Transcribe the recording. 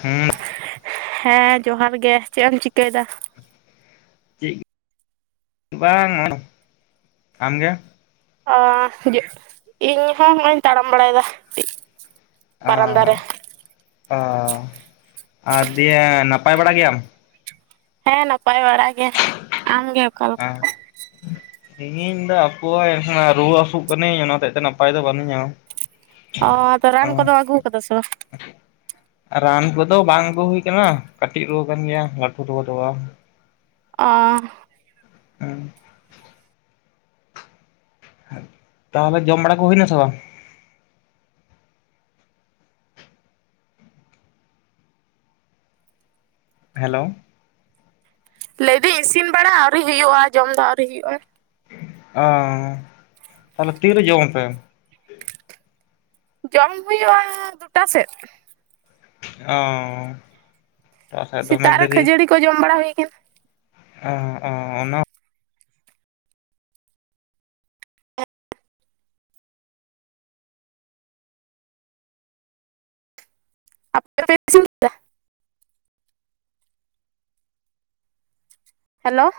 ᱦᱮᱸ ᱦᱮᱸ ᱡᱚᱦᱟᱨ ᱜᱮ ᱪᱮᱫ ᱮᱢ ᱪᱤᱠᱟᱹ ᱮᱫᱟ? ᱪᱮᱫ ᱵᱟᱝ ᱟᱢ ᱜᱮ ᱚ ᱦᱩᱡᱩᱜ ᱤᱧ ᱦᱚᱸ ᱱᱚᱜᱼᱚᱭ ᱛᱟᱲᱟᱢ ᱵᱟᱲᱟᱭᱮᱫᱟ ᱚ ᱵᱟᱨᱟᱱᱫᱟ ᱨᱮ ᱚ ᱟᱨ ᱫᱤᱭᱮ ᱱᱟᱯᱟᱭ ᱵᱟᱲᱟ ᱜᱮᱭᱟᱢ ᱦᱮᱸ ᱱᱟᱯᱟᱭ ᱵᱟᱲᱟᱜ ᱜᱮ ᱟᱢᱜᱮ ᱦᱮ ᱚᱠᱟᱞᱮᱠᱟ? ᱛᱮᱦᱤᱧ ᱫᱚ ᱦᱟᱯᱳᱭ ᱦᱟᱜ ᱨᱩᱣᱟᱹ ᱦᱟᱹᱥᱩᱜ ᱠᱟᱹᱱᱟᱹᱧ ᱚᱱᱟᱛᱮ ᱫᱚ ᱱᱟᱯᱟᱭ ᱫᱚ ᱵᱟᱹᱱᱩᱧ ᱧᱟᱢ ᱚ ᱫᱚ ᱨᱟᱱ ᱠᱚᱫᱚ ᱟᱜᱩ ᱠᱟᱫᱟ ᱥᱮ ᱨᱟᱱ ᱠᱚᱫᱚ ᱵᱟᱝ ᱟᱹᱜᱩ ᱦᱩᱭ ᱟᱠᱟᱱᱟ ᱠ ᱠᱟᱹᱴᱤᱡ ᱨᱩᱣᱟᱹ ᱠᱟᱱ ᱜᱮᱭᱟ ᱞᱟᱹᱴᱩ ᱨᱩᱣᱟᱹ ᱫᱚ ᱵᱟᱝ᱾ ᱟ ᱦᱮᱸ ᱛᱟᱦᱚᱞᱮ ᱡᱚᱢ ᱵᱟᱲᱟ ᱠᱚ ᱦᱩᱭᱱᱟ ᱥᱮ ᱵᱟᱝ? ᱦᱮᱞᱳ ᱞᱟᱹᱭᱫᱟᱹᱧ ᱤᱥᱤᱱ ᱵᱟᱲᱟ ᱟᱹᱣᱨᱤ ᱦᱩᱭᱩᱜᱼᱟ ᱡᱚᱢ ᱫᱚ ᱟᱹᱣᱨᱤ ᱦᱩᱭᱩᱜᱼᱟ ᱚ ᱛᱟᱦᱞᱮ ᱛᱤᱨᱮ ᱡᱚᱢ ᱟᱯᱮ ᱡᱚᱢ ᱦᱩᱭᱩᱜᱼᱟ ᱫᱩᱴᱟ ᱥᱮᱫ ᱚ ᱥᱮᱫ ᱫᱚᱢᱮ ᱥᱮᱛᱟᱜ ᱨᱮ ᱫᱮᱨᱤ ᱠᱷᱟᱹᱡᱟᱹᱲᱤ ᱠᱚ ᱡᱚᱢ ᱵᱟᱲᱟ ᱦᱩᱭ ᱠᱟᱱᱟ ᱚ ᱚ ᱚᱱᱟ ᱟᱯᱮ ᱯᱮ ᱤᱥᱤᱱ ᱠᱮᱫᱟ? ᱦᱮᱞᱳ